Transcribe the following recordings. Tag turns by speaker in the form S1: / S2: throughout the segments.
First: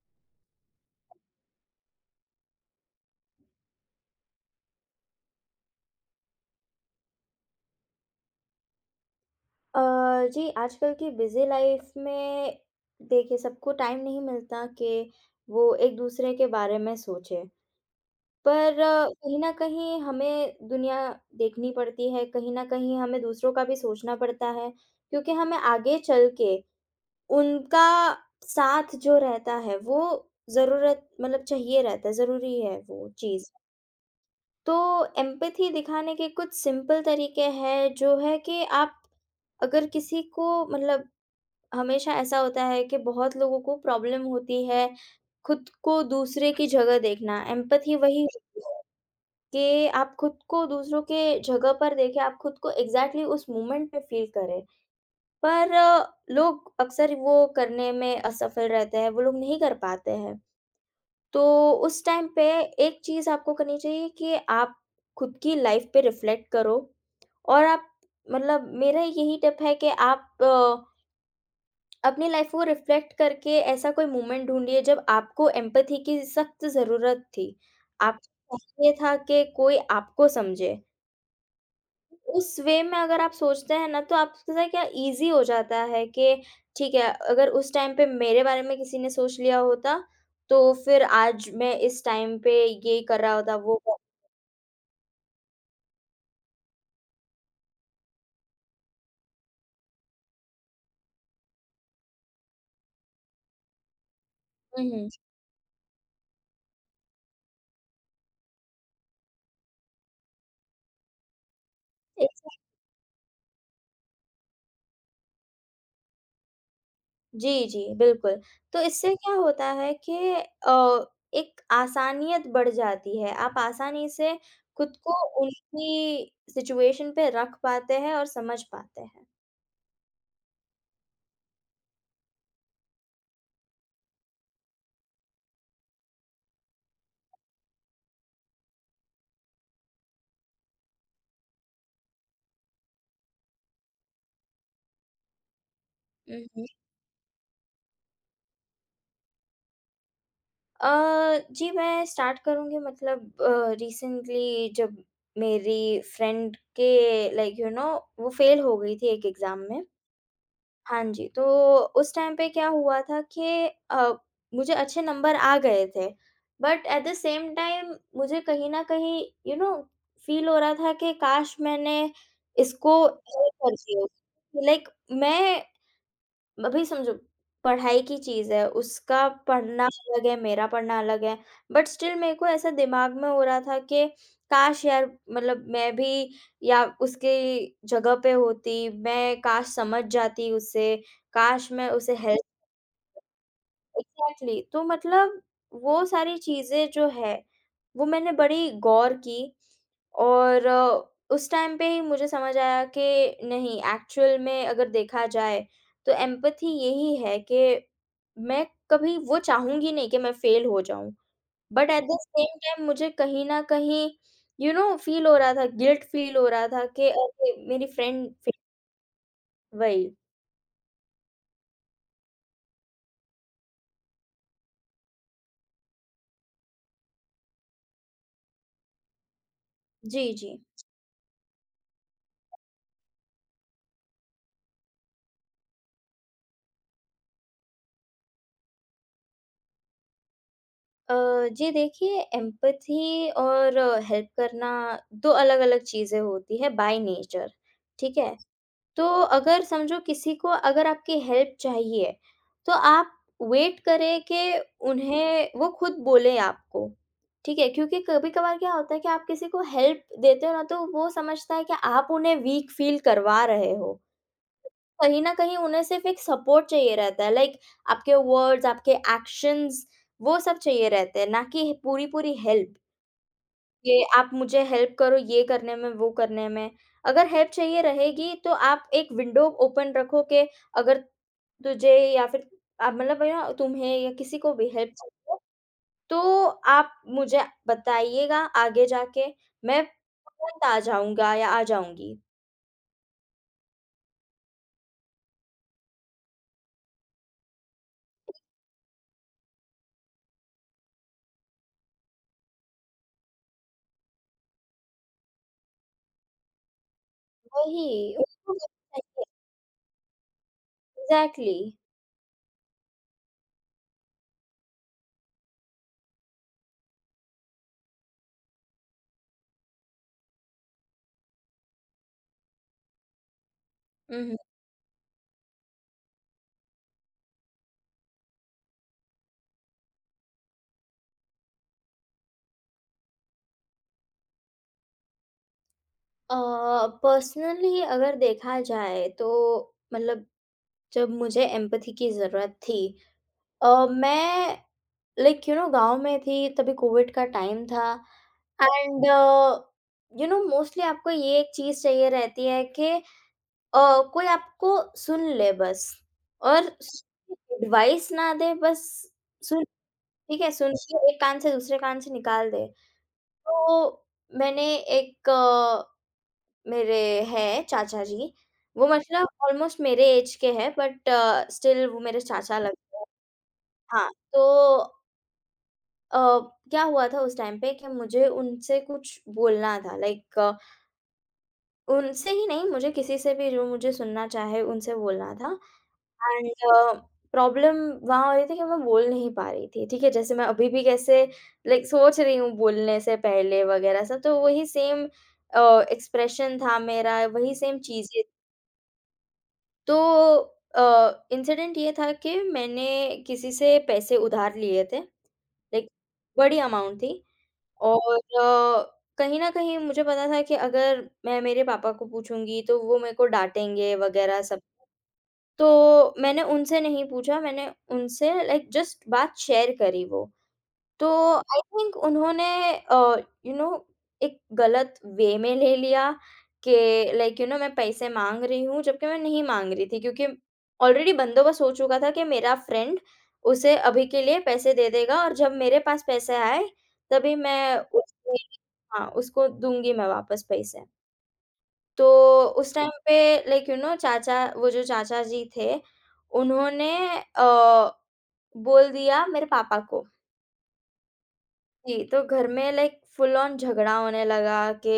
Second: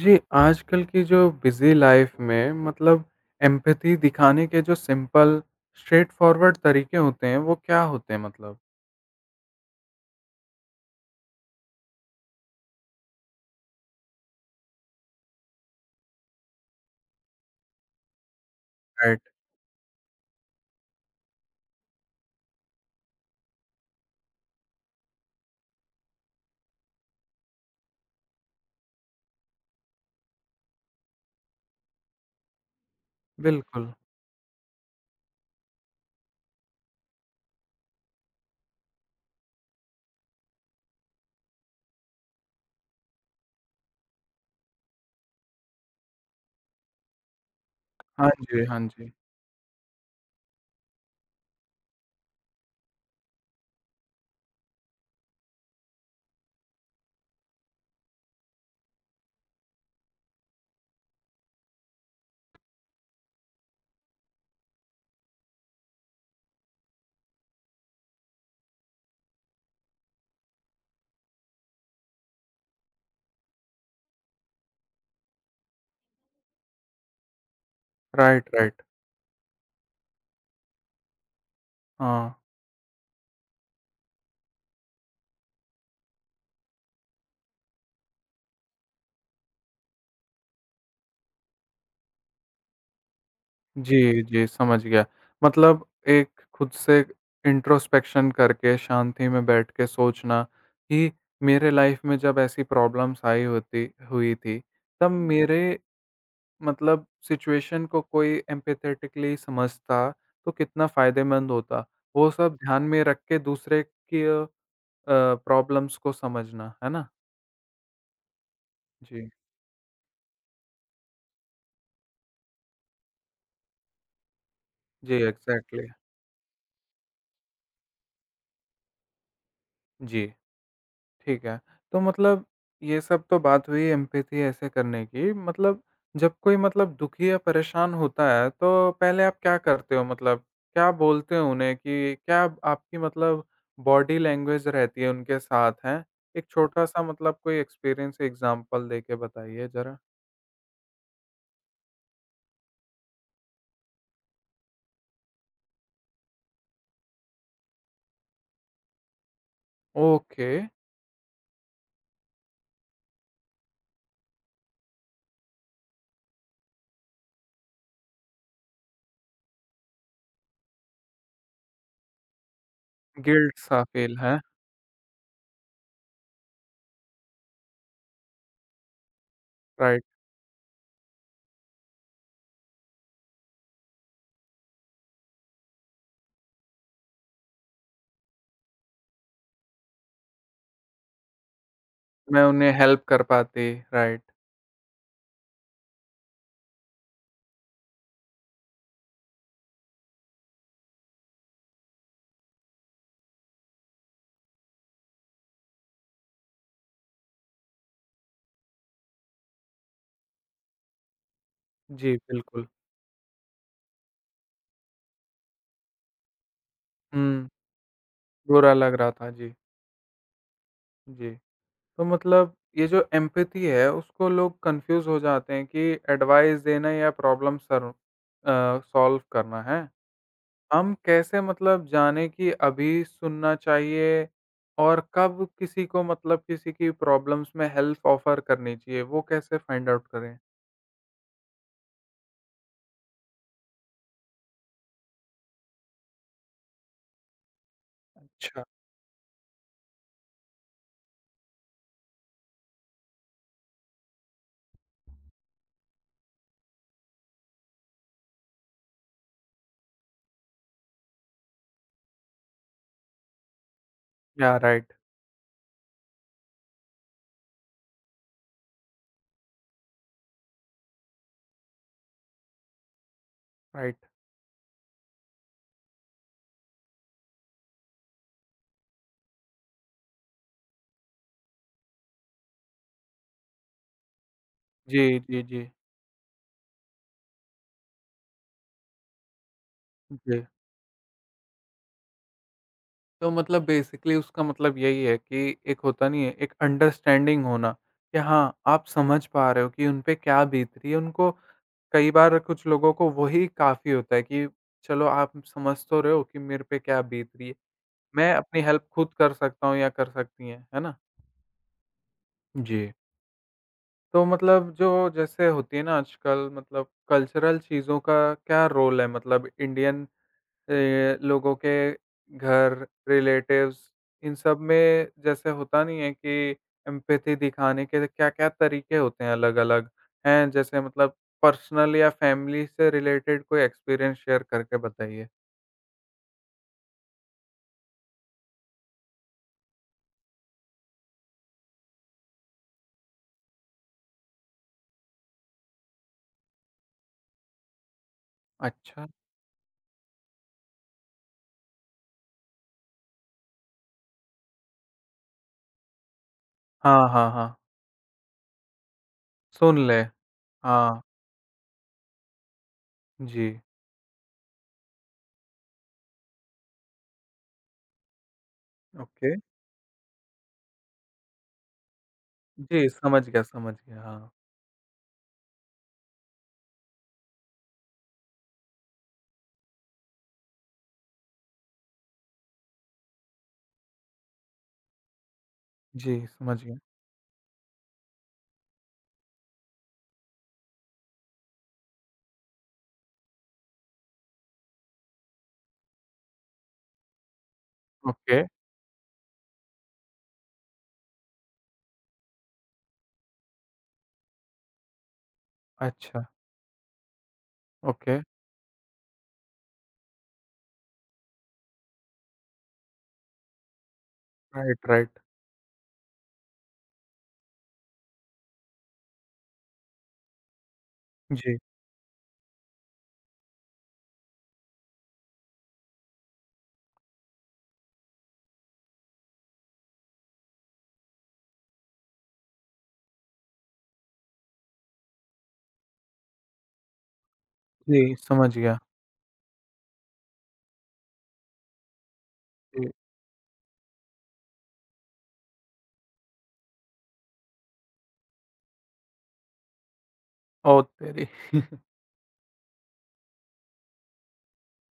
S1: जी, आजकल की जो बिज़ी लाइफ़ में मतलब एम्पैथी दिखाने के जो सिंपल स्ट्रेट फॉरवर्ड तरीके होते हैं, वो क्या होते हैं मतलब?
S2: अ, जी आजकल की बिज़ी लाइफ में देखिए, सबको टाइम नहीं मिलता कि वो एक-दूसरे के बारे में सोचे। पर
S1: राइट,
S2: कहीं न कहीं हमें दुनिया देखनी पड़ती है, कहीं न कहीं हमें दूसरों का भी सोचना पड़ता है क्योंकि हमें आगे चल के उनका साथ जो रहता है वो ज़रूरत मतलब चाहिए रहता है, ज़रूरी है वो चीज़।
S1: बिल्कुल।
S2: तो एम्पैथी दिखाने के कुछ सिंपल तरीके हैं, जो है कि आप अगर किसी को मतलब, हमेशा ऐसा होता है कि बहुत लोगों को प्रॉब्लम होती है खुद को दूसरे की जगह देखना। एम्पैथी वही
S1: हाँ
S2: होती
S1: जी,
S2: है
S1: हाँ जी।
S2: कि आप खुद को दूसरों के जगह पर देखें, आप खुद को एग्ज़ैक्टली उस मोमेंट पे फ़ील करें। पर लोग अक्सर वो करने में असफल रहते हैं, वो लोग नहीं कर पाते हैं। तो उस टाइम पे एक चीज़ आपको करनी चाहिए कि आप खुद की लाइफ़ पे रिफ्लेक्ट करो और आप, मतलब मेरा यही टिप है कि आप अपनी लाइफ को रिफ्लेक्ट करके ऐसा कोई मोमेंट ढूँढिए जब आपको एम्पैथी की सख्त ज़रूरत थी।
S1: राइट,
S2: आपको
S1: राइट।
S2: चाहिए था कि कोई आपको समझे।
S1: हाँ।
S2: उस वे में अगर आप सोचते हैं ना, तो आपके साथ क्या ईज़ी हो जाता है कि ठीक है, अगर उस टाइम पे मेरे बारे में किसी ने सोच लिया होता, तो फिर आज मैं इस टाइम पे ये कर रहा होता, वो।
S1: जी, जी, समझ गया। मतलब एक खुद से इंट्रोस्पेक्शन करके शांति में बैठ के सोचना कि मेरे लाइफ़ में जब ऐसी प्रॉब्लम्स आई होती हुई थी,
S2: हुँ, हुँ।
S1: तब मेरे मतलब सिचुएशन को कोई एम्पैथेटिकली समझता, तो कितना फ़ायदेमंद होता। वो सब ध्यान में रख के दूसरे की प्रॉब्लम्स को समझना, है ना?
S2: जी, जी, बिल्कुल। तो इससे
S1: जी।
S2: क्या होता है कि अ, एक आसानियत बढ़ जाती है। आप आसानी से खुद को
S1: जी, एग्ज़ैक्टली।
S2: उनकी सिचुएशन पे रख पाते हैं और समझ पाते हैं।
S1: जी। ठीक है। तो मतलब ये सब तो बात हुई एम्पैथी ऐसे करने की। मतलब जब कोई मतलब दुखी या परेशान होता है, तो पहले आप क्या करते हो मतलब? क्या बोलते हो उन्हें कि क्या आपकी मतलब बॉडी लैंग्वेज रहती है उनके साथ, हैं?
S2: हुँ,
S1: एक
S2: हुँ।
S1: छोटा-सा मतलब कोई एक्सपीरियंस एग्ज़ाम्पल देके बताइए ज़रा।
S2: अ, जी, मैं स्टार्ट करूँगी मतलब रिसेंटली जब मेरी फ्रेंड के, लाइक यू नो, वो फ़ेल हो गई थी एक एग्ज़ाम में।
S1: ओके,
S2: हाँ जी, तो उस टाइम पे क्या हुआ था कि अ, मुझे अच्छे नंबर आ गए थे, but at the same time मुझे कहीं न कहीं, यू नो, फ़ील हो रहा था कि काश मैंने इसको ये
S1: गिल्ट
S2: कर
S1: सा
S2: दिया।
S1: फ़ील, हैं?
S2: लाइक मैं, अभी समझो पढ़ाई की चीज़ है, उसका पढ़ना
S1: राइट,
S2: अलग है, मेरा पढ़ना अलग है, बट स्टिल मेरे को ऐसा दिमाग में हो रहा था कि काश यार, मतलब मैं भी या उसकी जगह पे होती, मैं काश समझ जाती उसे, काश मैं उसे
S1: मैं
S2: हेल्प।
S1: उन्हें हेल्प कर पाती, राइट।
S2: एग्ज़ैक्टली, तो मतलब वो सारी चीज़ें जो है, वो मैंने बड़ी गौर की। और उस टाइम पे ही मुझे समझ आया कि नहीं, एक्चुअल में अगर देखा जाए तो एम्पैथी यही है कि मैं कभी वो चाहूँगी नहीं कि मैं फेल हो जाऊँ। बट एट द
S1: जी,
S2: सेम
S1: बिल्कुल।
S2: टाइम मुझे कहीं न कहीं, यू नो, फील हो रहा था, गिल्ट फील हो रहा था कि
S1: हुँ,
S2: अरे! मेरी फ्रेंड फेल।
S1: बुरा लग रहा था। जी,
S2: वही।
S1: जी। तो मतलब ये जो एम्पैथी है उसको लोग कन्फ्यूज़ हो जाते हैं कि एडवाइस देना या प्रॉब्लम सॉल्व करना है।
S2: जी, जी।
S1: हम कैसे मतलब जाने कि अभी सुनना चाहिए और कब किसी को मतलब किसी की प्रॉब्लम्स में हेल्प ऑफ़र करनी चाहिए, वो कैसे फाइंड आउट करें?
S2: अ, जी देखिए, एम्पैथी और हेल्प करना 2 अलग-अलग चीज़ें होती है बाय नेचर, ठीक है?
S1: अच्छा।
S2: तो अगर समझो किसी को अगर आपकी हेल्प चाहिए, तो आप वेट करें कि उन्हें वो खुद बोलें आपको, ठीक है? क्योंकि कभी-कभार क्या होता है कि आप किसी को हेल्प देते हो ना, तो वो समझता है कि आप उन्हें वीक फ़ील करवा रहे हो।
S1: या राइट,
S2: कहीं न कहीं उन्हें सिर्फ़ एक सपोर्ट चाहिए रहता है, लाइक आपके वर्ड्स, आपके एक्शंस, वो सब चाहिए रहते हैं, ना कि पूरी-पूरी हेल्प, ये
S1: राइट।
S2: आप मुझे हेल्प करो ये करने में, वो करने में। अगर हेल्प चाहिए रहेगी तो आप एक विंडो ओपन रखो कि अगर तुझे या फिर मतलब या तुम्हें या किसी को भी हेल्प
S1: जी,
S2: चाहिए,
S1: जी, जी।
S2: तो आप मुझे बताइएगा आगे जाके, मैं
S1: जी।
S2: तुरंत आ जाऊँगा या आ जाऊँगी।
S1: तो मतलब बेसिकली उसका मतलब यही है कि एक होता नहीं है, एक अंडरस्टैंडिंग होना कि हाँ, आप समझ पा रहे हो कि उन पे क्या बीत रही है, उनको कई बार कुछ लोगों को वही काफ़ी होता है कि चलो आप समझ तो रहे हो कि मेरे पे क्या बीत रही है।
S2: वही।
S1: मैं अपनी हेल्प खुद कर सकता हूँ या कर सकती हैं, है ना?
S2: एग्ज़ैक्टली।
S1: जी। तो मतलब जो जैसे होती है ना आजकल मतलब कल्चरल चीज़ों का क्या रोल है मतलब इंडियन लोगों के घर, रिलेटिव्स
S2: हुँ,
S1: इन
S2: हुँ।
S1: सब में जैसे होता नहीं है कि एम्पैथी दिखाने के क्या-क्या तरीके होते हैं अलग-अलग, हैं? जैसे मतलब पर्सनल या फैमिली से रिलेटेड कोई एक्सपीरियंस शेयर करके बताइए।
S2: अ, पर्सनली अगर देखा जाए तो मतलब जब मुझे एम्पैथी की ज़रूरत थी, मैं लाइक यू नो गाँव में थी, तभी कोविड का टाइम था। एंड
S1: अच्छा।
S2: यू नो मोस्टली आपको ये एक चीज़ चाहिए रहती है कि कोई आपको सुन ले बस, और
S1: हाँ, हाँ, हाँ।
S2: एडवाइस ना दे, बस सुन।
S1: सुन ले।
S2: ठीक है, सुन
S1: हाँ,
S2: के एक कान से दूसरे कान से निकाल दे।
S1: जी,
S2: तो मैंने, एक मेरे हैं चाचा जी, वो मतलब
S1: ओके।
S2: ऑलमोस्ट मेरे ऐज के हैं बट स्टिल वो मेरे चाचा
S1: जी,
S2: लगते हैं।
S1: समझ गया,
S2: हाँ,
S1: हाँ।
S2: तो अ, क्या हुआ था उस टाइम पे कि मुझे उनसे कुछ बोलना था, लाइक उनसे ही नहीं, मुझे किसी से भी जो मुझे सुनना चाहे उनसे बोलना था।
S1: जी,
S2: एंड
S1: समझ गया।
S2: प्रॉब्लम वहाँ हो रही थी कि मैं बोल नहीं पा रही थी, ठीक है? जैसे मैं अभी भी कैसे लाइक सोच रही हूँ बोलने से पहले वगैरह सब, तो वही सेम अ, एक्सप्रेशन था मेरा, वही सेम चीज़ें।
S1: ओके,
S2: तो इंसिडेंट ये था कि मैंने किसी से पैसे उधार लिए थे, लाइक
S1: अच्छा,
S2: बड़ी अमाउंट थी।
S1: ओके।
S2: और कहीं न कहीं मुझे पता था कि अगर मैं मेरे पापा को पूछूँगी तो वो मेरे को डाँटेंगे वग़ैरह सब।
S1: Right, right.
S2: तो मैंने उनसे नहीं पूछा, मैंने उनसे लाइक जस्ट बात शेयर करी, वो। तो
S1: जी,
S2: आई थिंक उन्होंने अ, यू नो एक गलत वे में ले लिया कि लाइक यू नो मैं पैसे माँग रही हूँ, जबकि मैं नहीं माँग रही थी क्योंकि ऑलरेडी बंदोबस्त हो चुका था कि मेरा फ्रेंड उसे अभी के लिए पैसे दे देगा और जब मेरे पास पैसे आए, तभी मैं
S1: जी,
S2: उसे।
S1: समझ गया।
S2: हाँ, उसको दूँगी मैं वापस पैसे। तो उस टाइम
S1: जी,
S2: पे लाइक यू नो चाचा, वो जो चाचा जी थे, उन्होंने अ, बोल दिया मेरे पापा को।
S1: ओ तेरी!
S2: जी, तो घर में लाइक फुल ऑन झगड़ा होने लगा कि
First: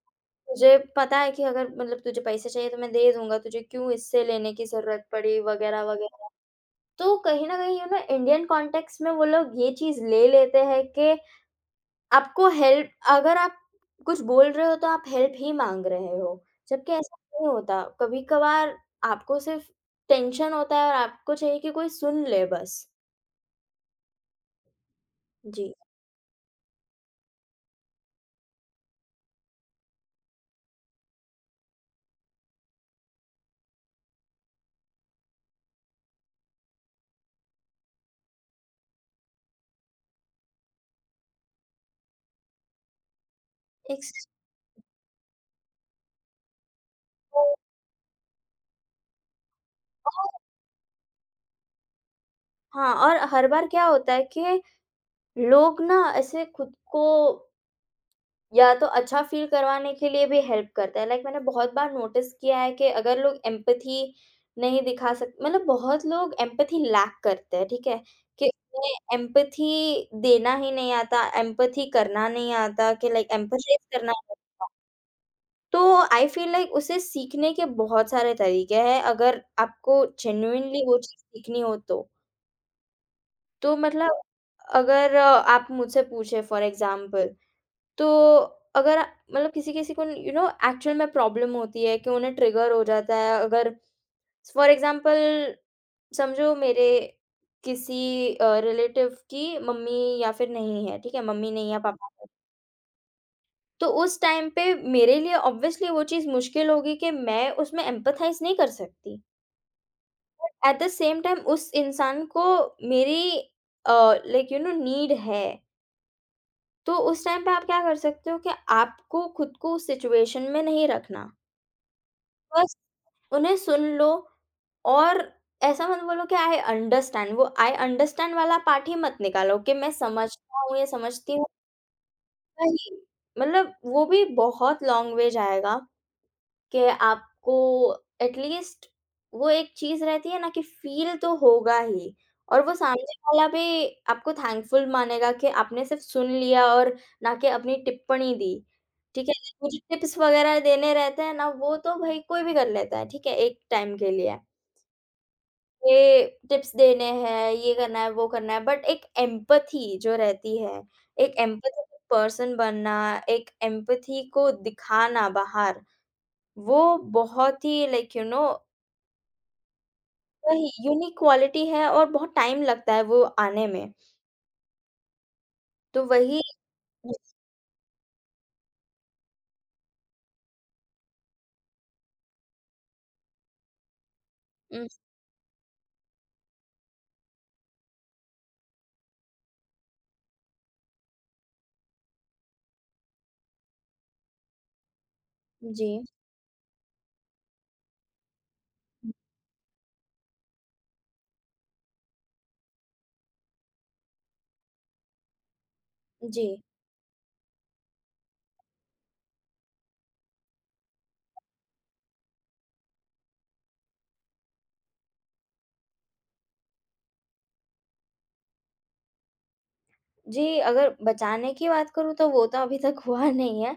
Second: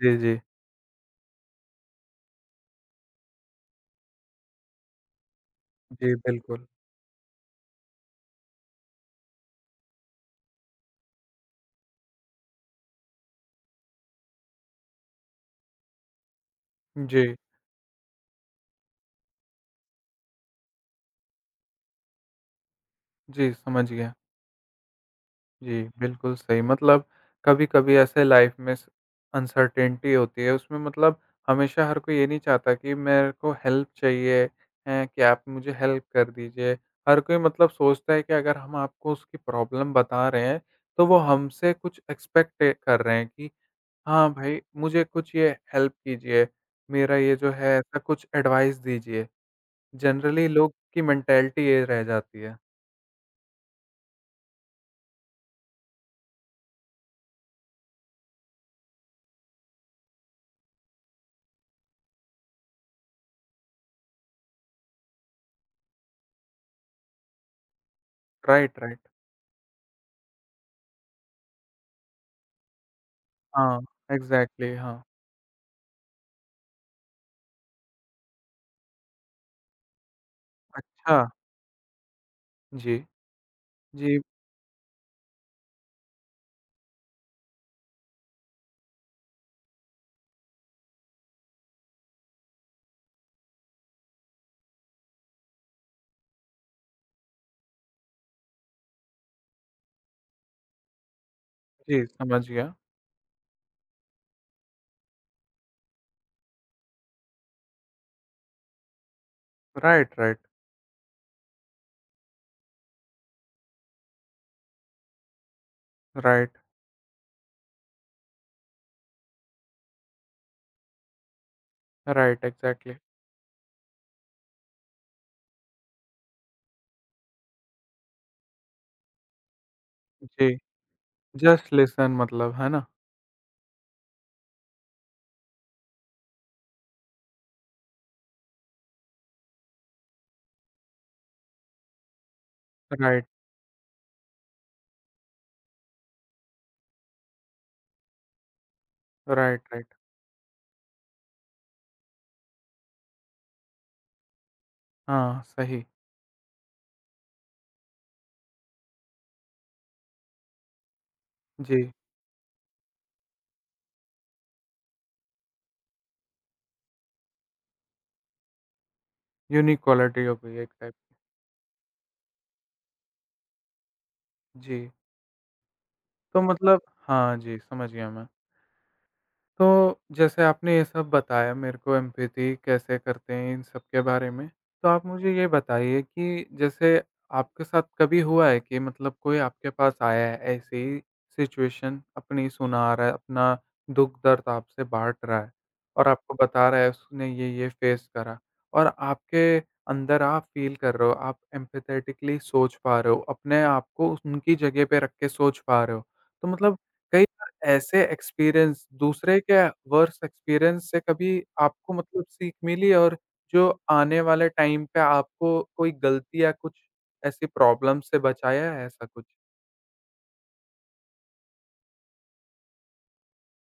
S1: जी, जी।
S2: तुझे पता है कि अगर मतलब तुझे पैसे चाहिए तो मैं दे दूँगा, तुझे क्यों इससे लेने की ज़रूरत पड़ी वगैरह,
S1: जी,
S2: वगैरह।
S1: बिल्कुल।
S2: तो कहीं न कहीं, यू नो, इंडियन कॉन्टेक्स्ट में वो लोग ये चीज़ ले लेते हैं कि आपको हेल्प, अगर आप कुछ बोल रहे हो तो आप हेल्प ही माँग रहे हो, जबकि ऐसा
S1: जी,
S2: नहीं होता। कभी-कभार आपको सिर्फ टेंशन होता है और आपको चाहिए कि कोई सुन ले बस।
S1: जी, समझ गया।
S2: जी।
S1: जी, बिल्कुल सही मतलब कभी-कभी ऐसे लाइफ़ में स अनसर्टेनिटी होती है, उसमें मतलब हमेशा हर कोई ये नहीं चाहता कि मेरे को हेल्प चाहिए है कि आप मुझे हेल्प कर दीजिए। हर कोई मतलब सोचता है कि अगर हम आपको उसकी प्रॉब्लम बता रहे हैं, तो वो हमसे कुछ एक्सपेक्ट कर रहे हैं कि
S2: एक स
S1: हाँ भाई, मुझे कुछ ये हेल्प कीजिए, मेरा ये जो है ऐसा कुछ एडवाइस दीजिए।
S2: और-
S1: जनरली लोग की मेंटालिटी ये रह जाती है।
S2: हाँ, और हर बार क्या होता है कि लोग ना ऐसे खुद को या तो अच्छा फ़ील करवाने के लिए भी हेल्प करते हैं। लाइक मैंने बहुत बार नोटिस किया है कि अगर लोग एम्पैथी नहीं दिखा सक, मतलब बहुत लोग एम्पैथी लैक करते हैं, ठीक है? कि
S1: राइट, राइट।
S2: उन्हें एम्पैथी देना ही नहीं आता, एम्पैथी करना नहीं आता कि लाइक
S1: हाँ,
S2: एम्पैथाइज़ करना नहीं आता।
S1: एग्ज़ैक्टली हाँ।
S2: तो आई फ़ील लाइक उसे सीखने के बहुत सारे तरीके हैं, अगर आपको जेन्युइनली वो
S1: अच्छा,
S2: चीज़ सीखनी हो तो।
S1: जी।
S2: तो
S1: जी,
S2: मतलब अगर आप मुझसे पूछे फॉर एग्ज़ाम्पल, तो अगर मतलब किसी-किसी को, यू नो, एक्चुअल में प्रॉब्लम होती है कि उन्हें ट्रिगर हो जाता है। अगर फॉर एग्ज़ाम्पल समझो, मेरे किसी रिलेटिव की मम्मी या फिर नहीं है, ठीक है? मम्मी नहीं है,
S1: जी,
S2: पापा नहीं है।
S1: समझ गया।
S2: तो उस टाइम पे मेरे लिए ऑब्वियसली वो चीज़ मुश्किल होगी कि मैं उसमें एम्पैथाइज़ नहीं कर सकती।
S1: Right, right,
S2: but at the same time उस इंसान को मेरी, लाइक यू नो, नीड है।
S1: राइट,
S2: तो उस टाइम पे आप क्या कर सकते हो कि आपको खुद को उस सिचुएशन में नहीं रखना।
S1: राइट,
S2: बस
S1: एग्ज़ैक्टली।
S2: उन्हें सुन लो और ऐसा मत बोलो कि आई अंडरस्टैंड। वो आई अंडरस्टैंड वाला पार्ट ही मत निकालो कि मैं
S1: जी,
S2: समझता हूँ या समझती हूँ।
S1: जस्ट लिसन मतलब, है ना?
S2: नहीं, मतलब वो भी बहुत लॉन्ग वे जाएगा कि आपको एटलीस्ट वो एक चीज़ रहती है ना कि फ़ील तो होगा ही और वो सामने
S1: राइट,
S2: वाला भी आपको थैंकफुल मानेगा कि आपने सिर्फ़ सुन लिया और ना कि अपनी टिप्पणी दी। ठीक है?
S1: राइट,
S2: मुझे
S1: राइट।
S2: टिप्स वग़ैरह देने रहते हैं ना, वो तो भई कोई भी कर लेता है, ठीक है? एक टाइम के लिए।
S1: हाँ, सही।
S2: ये टिप्स देने हैं, ये करना है, वो करना है, बट एक एम्पैथी जो रहती है, एक
S1: जी,
S2: एम्पैथेटिक पर्सन बनना, एक एम्पैथी को दिखाना बाहर, वो बहुत ही like you know.
S1: Unique quality हो गई
S2: वही
S1: एक टाइप
S2: यूनिक
S1: की।
S2: क्वालिटी है और बहुत टाइम लगता है वो आने में।
S1: जी,
S2: तो वही।
S1: तो मतलब हाँ जी, समझ गया मैं। तो जैसे आपने ये सब बताया मेरे को एम्पैथी कैसे करते हैं इन सब के बारे में।
S2: उम,
S1: तो आप मुझे ये बताइए कि जैसे आपके साथ कभी हुआ है कि मतलब कोई आपके पास आया है ऐसे ही सिचुएशन अपनी सुना रहा है, अपना दुःख-दर्द आपसे बाँट रहा है
S2: जी।
S1: और आपको बता रहा है उसने ये-ये फ़ेस करा और आपके अंदर आप फ़ील कर रहे हो, आप एम्पैथेटिकली सोच पा रहे हो, अपने आप को उनकी जगह पे रख के सोच पा रहे हो।
S2: जी।
S1: तो मतलब कई बार ऐसे एक्सपीरियंस दूसरे के वर्स्ट एक्सपीरियंस से कभी आपको मतलब सीख मिली और जो आने वाले टाइम पे आपको कोई गलती या कुछ ऐसी प्रॉब्लम से बचाया है ऐसा कुछ?
S2: जी, अगर बचाने की बात करूँ तो वो तो अभी तक हुआ नहीं है।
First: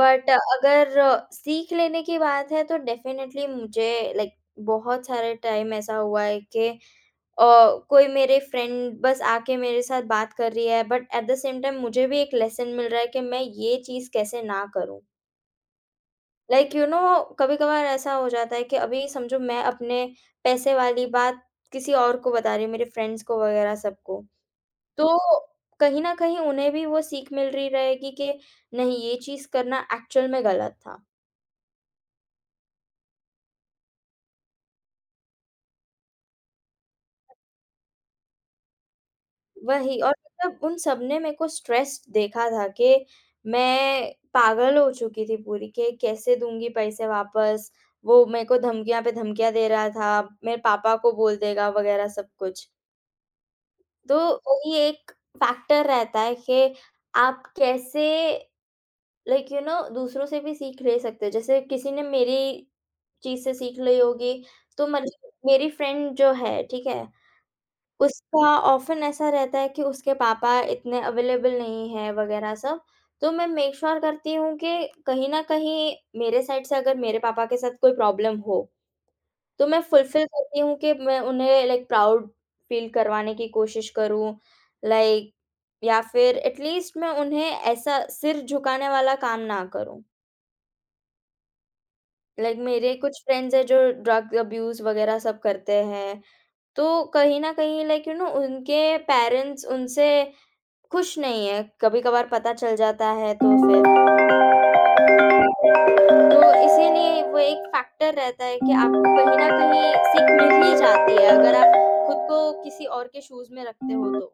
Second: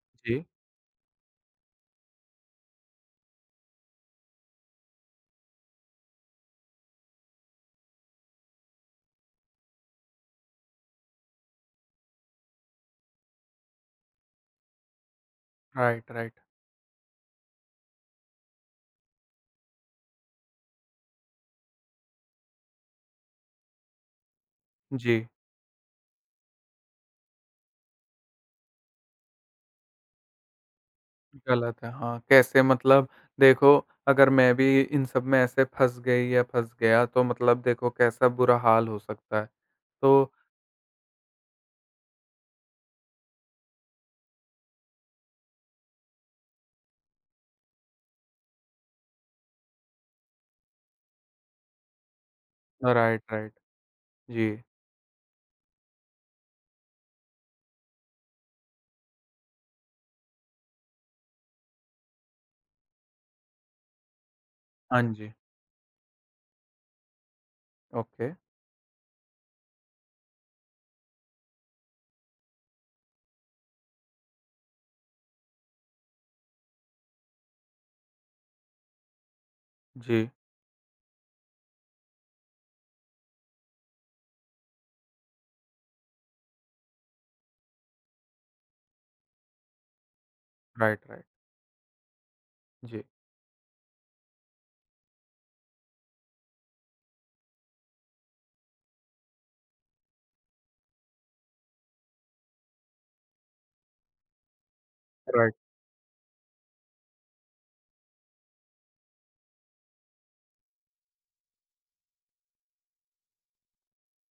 S2: बट
S1: जी।
S2: अगर सीख लेने की बात है तो डेफ़िनेटली मुझे लाइक बहुत सारे टाइम ऐसा हुआ है कि अ, कोई मेरे फ्रेंड बस आके मेरे साथ बात कर रही है but at the same time मुझे भी एक लेसन मिल रहा है कि मैं ये चीज़ कैसे ना करूँ।
S1: Right, right.
S2: Like you know कभी-कभार ऐसा हो जाता है कि अभी समझो मैं अपने पैसे वाली बात किसी और को बता रही हूँ, मेरे फ्रेंड्स को वगैरह सबको। तो
S1: जी,
S2: कहीं न कहीं उन्हें भी वो सीख मिल रही रहेगी कि नहीं, ये चीज़ करना एक्चुअल में गलत था।
S1: गलत है हाँ, कैसे मतलब देखो अगर मैं भी इन सब में ऐसे फँस गई या फँस गया तो मतलब देखो कैसा बुरा हाल हो सकता है।
S2: वही। और
S1: तो
S2: मतलब उन सबने मेरे को स्ट्रेस्ड देखा था कि मैं पागल हो चुकी थी पूरी कि कैसे दूँगी पैसे वापस, वो मेरे को धमकियाँ पे धमकियाँ दे रहा था, मेरे पापा को बोल देगा वगैरह सब कुछ।
S1: Right, right.
S2: तो
S1: जी।
S2: वही एक फैक्टर रहता है कि आप कैसे लाइक यू नो दूसरों से भी सीख ले सकते हो। जैसे किसी ने मेरी चीज़ से सीख ली होगी, तो
S1: हाँ
S2: मतलब
S1: जी।
S2: मेरी फ्रेंड जो है, ठीक है?
S1: ओके।
S2: उसका ऑफ़न ऐसा रहता है कि उसके पापा इतने अवेलेबल नहीं हैं वगैरह सब। तो मैं मेक श्योर करती हूँ कि कहीं न कहीं मेरे साइड से अगर मेरे पापा के साथ कोई प्रॉब्लम हो तो मैं फुलफ़िल
S1: जी।
S2: करती हूँ कि मैं उन्हें लाइक प्राउड फ़ील करवाने की कोशिश करूँ, लाइक या फिर एट लीस्ट मैं उन्हें ऐसा सिर झुकाने वाला काम ना करूँ।
S1: Right, right.
S2: लाइक मेरे
S1: जी।
S2: कुछ फ्रेंड्स हैं जो ड्रग अब्यूज़ वग़ैरह सब करते हैं, तो कहीं न कहीं लाइक यू नो उनके पेरेंट्स उनसे खुश नहीं है, कभी-कभार पता चल जाता है तो फिर,
S1: राइट,
S2: तो इसीलिए वो एक फैक्टर रहता है कि आपको कहीं ना कहीं सीख मिल ही जाती है अगर आप खुद को किसी और के शूज में रखते हो तो।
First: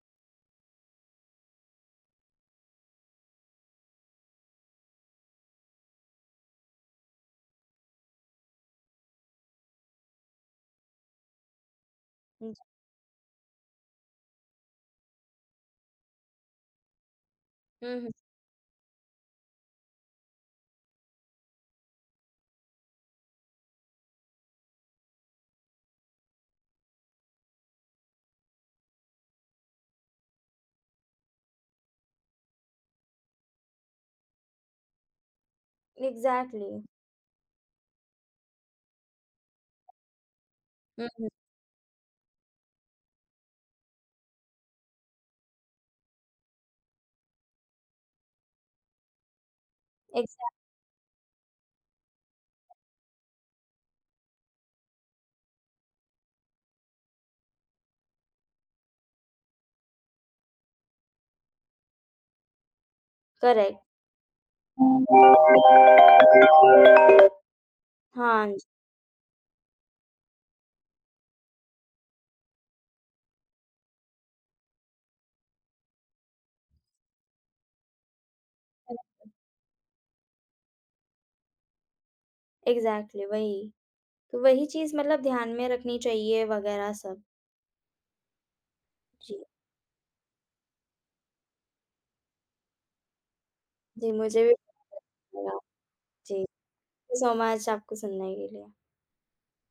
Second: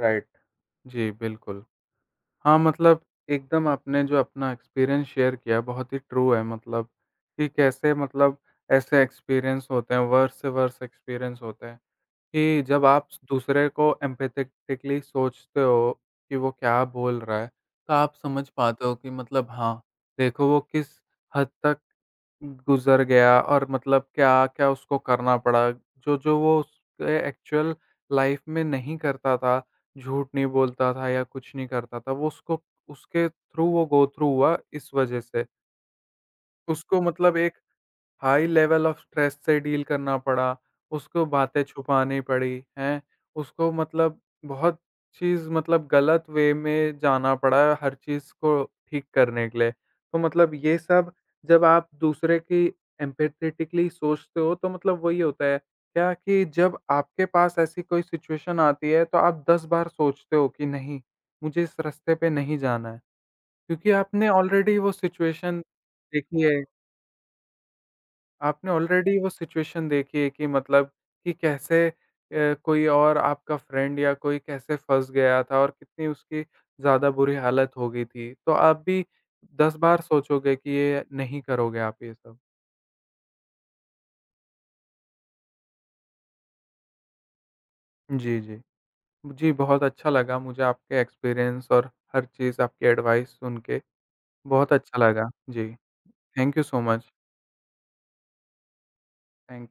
S1: राइट। जी, बिल्कुल। हाँ, मतलब एकदम आपने जो अपना एक्सपीरियंस शेयर किया बहुत ही ट्रू है मतलब कि कैसे मतलब ऐसे एक्सपीरियंस होते हैं, वर्स्ट से वर्स्ट एक्सपीरियंस होते हैं
S2: हुँ।
S1: कि जब आप दूसरे को एम्पैथेटिकली सोचते हो कि वो क्या बोल रहा है, तो
S2: हुँ, हुँ।
S1: आप समझ पाते हो कि मतलब हाँ, देखो वो किस हद तक गुज़र गया और मतलब क्या-क्या उसको करना पड़ा, जो-जो वो उसके एक्चुअल लाइफ़ में नहीं करता था, झूठ नहीं बोलता था या कुछ नहीं करता था, वो उसको उसके थ्रू वो गो थ्रू हुआ इस वज़ह से।
S2: एग्ज़ैक्टली।
S1: उसको मतलब एक हाई लेवल ऑफ स्ट्रेस से डील करना पड़ा,
S2: हुँ,
S1: उसको
S2: हुँ।
S1: बातें छुपानी पड़ी, हैं? उसको मतलब बहुत चीज़ मतलब गलत वे में जाना पड़ा हर चीज़ को ठीक करने के लिए। तो
S2: एग्ज़ैक्ट।
S1: मतलब ये सब जब आप दूसरे की एम्पैथेटिकली सोचते हो तो मतलब वही होता है क्या कि जब आपके पास ऐसी कोई सिचुएशन आती है तो आप 10 बार सोचते हो कि नहीं, मुझे इस रास्ते पे नहीं जाना है।
S2: करेक्ट।
S1: क्योंकि आपने ऑलरेडी वो सिचुएशन देखी है।
S2: हाँ जी,
S1: आपने ऑलरेडी वो सिचुएशन देखी है कि मतलब कि कैसे कोई और आपका फ्रेंड या कोई कैसे फँस गया था और कितनी उसकी ज़्यादा बुरी हालत हो गई थी। तो आप भी
S2: करेक्ट।
S1: 10 बार सोचोगे कि ये नहीं करोगे आप ये सब।
S2: एग्ज़ैक्टली वही। तो वही चीज़ मतलब ध्यान में रखनी चाहिए वगैरह सब।
S1: जी, जी।
S2: जी।
S1: जी, बहुत अच्छा लगा मुझे आपके एक्सपीरियंस और हर चीज़ आपकी एडवाइस सुन के
S2: जी, मुझे भी
S1: बहुत अच्छा
S2: बहुत
S1: लगा।
S2: अच्छा लगा।
S1: जी,
S2: जी, thank
S1: thank you so much.
S2: You so much आपको सुनने के लिए।
S1: थैंक